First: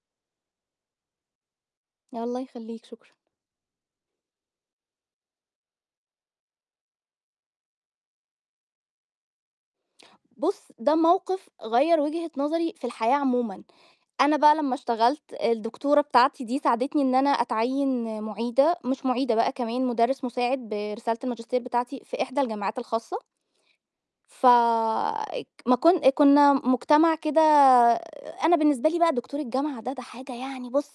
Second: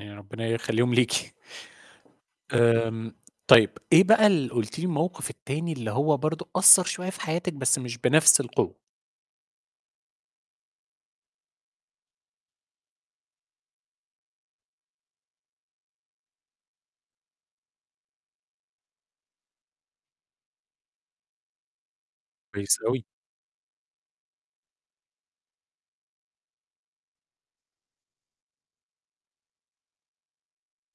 آآ، ربِّنا يخلّيهم ليكِ. الله يخلّيك، آمم، شكرًا. طيب، إيه بقى اللي قُلتِ لي الموقف التاني اللي هو برضه أثّر شوية في حياتِك بس مش بنَفْس القوة؟ بُص، ده موقِف غيّر وجهة نظري في الحياة عموما، أنا بقى لمّا اشتغلت الدكتورة بتاعتي دي ساعدتني إن أنا أتعيّن مُعيدة مش مُعيدة بقى كمان مدرس مساعد برسالة الماجستير بتاعتي في إحدى كويس الجماعات أوي. الخاصة. ف اج ما كن كُنّا مجتمع كده أنا بالنسبة لي بقى دكتور الجامعة ده، ده حاجة يعني بُص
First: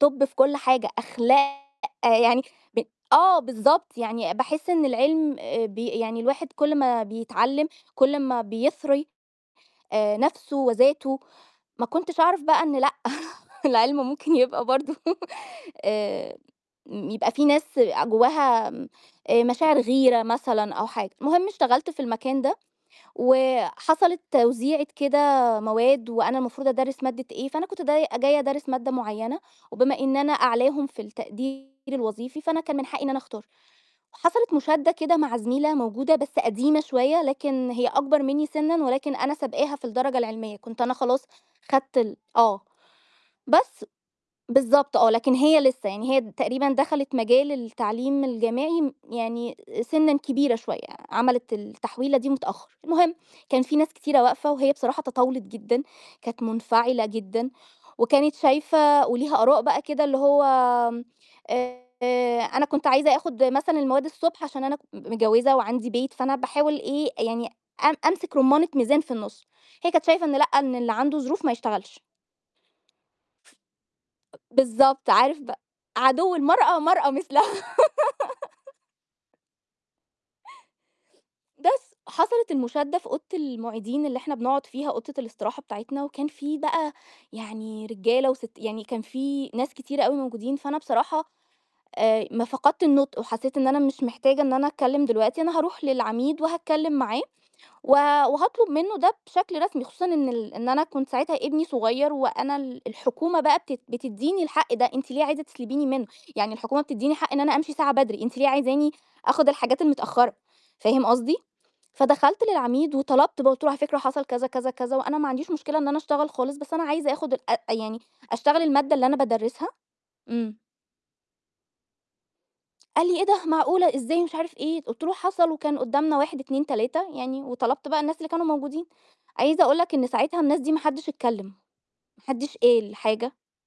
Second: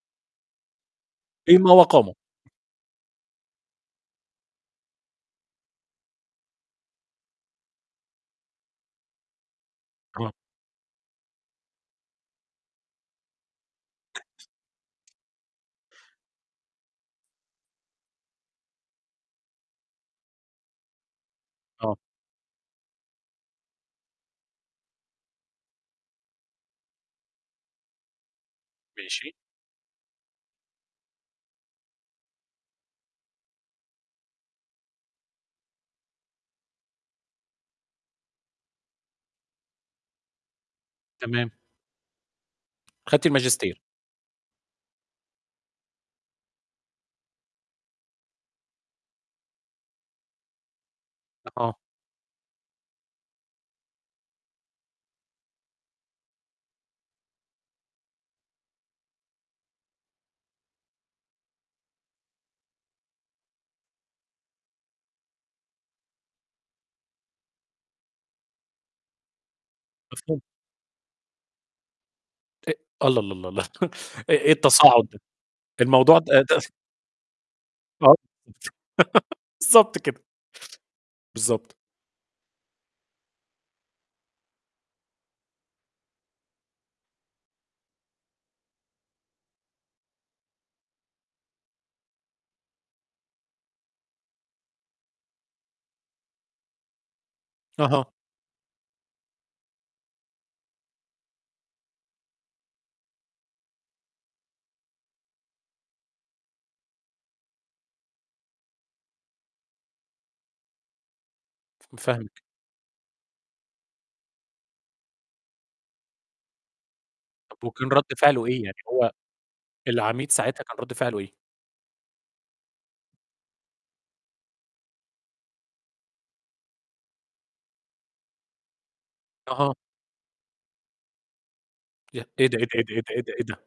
توب في كل حاجة، أخلاق قيمة وقامة يعني ب آه بالضبط، يعني باحس إن العِلم آآ، ب يعني الواحد كل ما بيتعلِّم كل أمّا بيثري آآ، آه. نَفْسه وذاته، ما كنتش أعرف بقى إن لأ، العِلم ممكن يبقى برضه امم، يبقى في ناس آآ، جوّاها م آآ، مشاعر غيرة مثلًا أو حاجة. المهم اشتغلت آه. في المكان ده، وحصلت توزيعة كده مواد وأنا المفروض أدرِّس مادة إيه، فأنا كنت داي جاية أدرِّس مادة ماشي معيّنة، وبما إن أنا أعلاهم في التقدير الوظيفي، فأنا كان من حقي إن أنا أختار. وحصلت مُشادّة كده مع زميلة موجودة بس قديمة شوية لكن هي أكبر منّي سِنًّا، ولكن أنا سبقاها في الدرجة العلمية، كنت أنا خلاص تمام. خدت ال آه. أخدتي الماجستير. بس بالضبط آه، لكن هي لسّه، يعني هي تقريبًا دخلت مجال التعليم الجامعي م يعني سِنًّا كبيرة شوية، عملِت آه. التحويلة دي متأخّر. المهم كان في ناس كتيرة واقفة وهي بصراحة تطاولت جدًا، كانت منفعلة جدًا وكانت شايفة وليها آراء بقى كده اللي هو، آآ أنا كنت عايزة آخُد مثلًا المواد الصبح عشان أنا م متجوِّزة وعندي بيت، فأنا باحاول إيه، يعني أم أمسك رُمّانة ميزان في النُص، هي كانت شايفة إن مفهوم. لأ، إن اللي عنده ظروف ما يشتغلش. أ الله، الله، الله، الله إيه إيه التصاعُد بالضبط، عارف ب الموضوع ده عدو [unintelligible] المرأة، مرأة مثلها. آه، بالضبط كده. بالضبط. بس حصلت المُشادّة في أوضة المُعيدين اللي إحنا بنقعُد فيها أوضة الاستراحة بتاعتنا، وكان في بقى يعني رجالة وست يعني كان في ناس كتير أوي موجودين، فأنا بصراحة آآ، ما فقدت النُطق وحسّيت إن أنا مش محتاجة إن أنا أتكلِّم دلوقتي، أنا هاروح للعميد وهاتكلِّم معاه و أها. وهاطلُب منّه ده بشكل رسمي، خصوصا إن ال أنا كنت ساعتها ابني صغير وأنا ال الحكومة بقى بت بتدّيني الحق ده، أنتِ ليه عايزة تسلبيني منّه؟ يعني الحكومة بتدّيني حق إن أنا أمشي ساعة بدري، أنتِ ليه عايزاني آخُد الحاجات المتأخّرة؟ فاهم قصدي، ف فاهمِك. فدخلت للعميد وطلبت بقى قُلت له: "على فكرة حصل،" كذا، كذا، كذا "وأنا ما عنديش مشكلة إن أنا أشتغل خالص، بس أنا عايزة آخُد الأ طَب أ وكان يعني رَد فعله أشتغل إيه؟ يعني المادة اللي هو أنا بادرِّسها،" العميد إمم. ساعتها كان رَد فعله إيه؟ قال لي: "إيه ده، معقولة! إزاي،" مش عارف إيه. قُلت له: "حصل وكان ُقّدامنا،" 1، 2، 3 يعني وطلبت بقى الناس اللي كانوا موجودين. عايزة أها. أقول لك إن ساعتها الناس دي ما حدّش اتكلِّم، ما يا إيه حدّش ده، إيه ده، قال إيه ده، إيه ده، حاجة. إيه ده!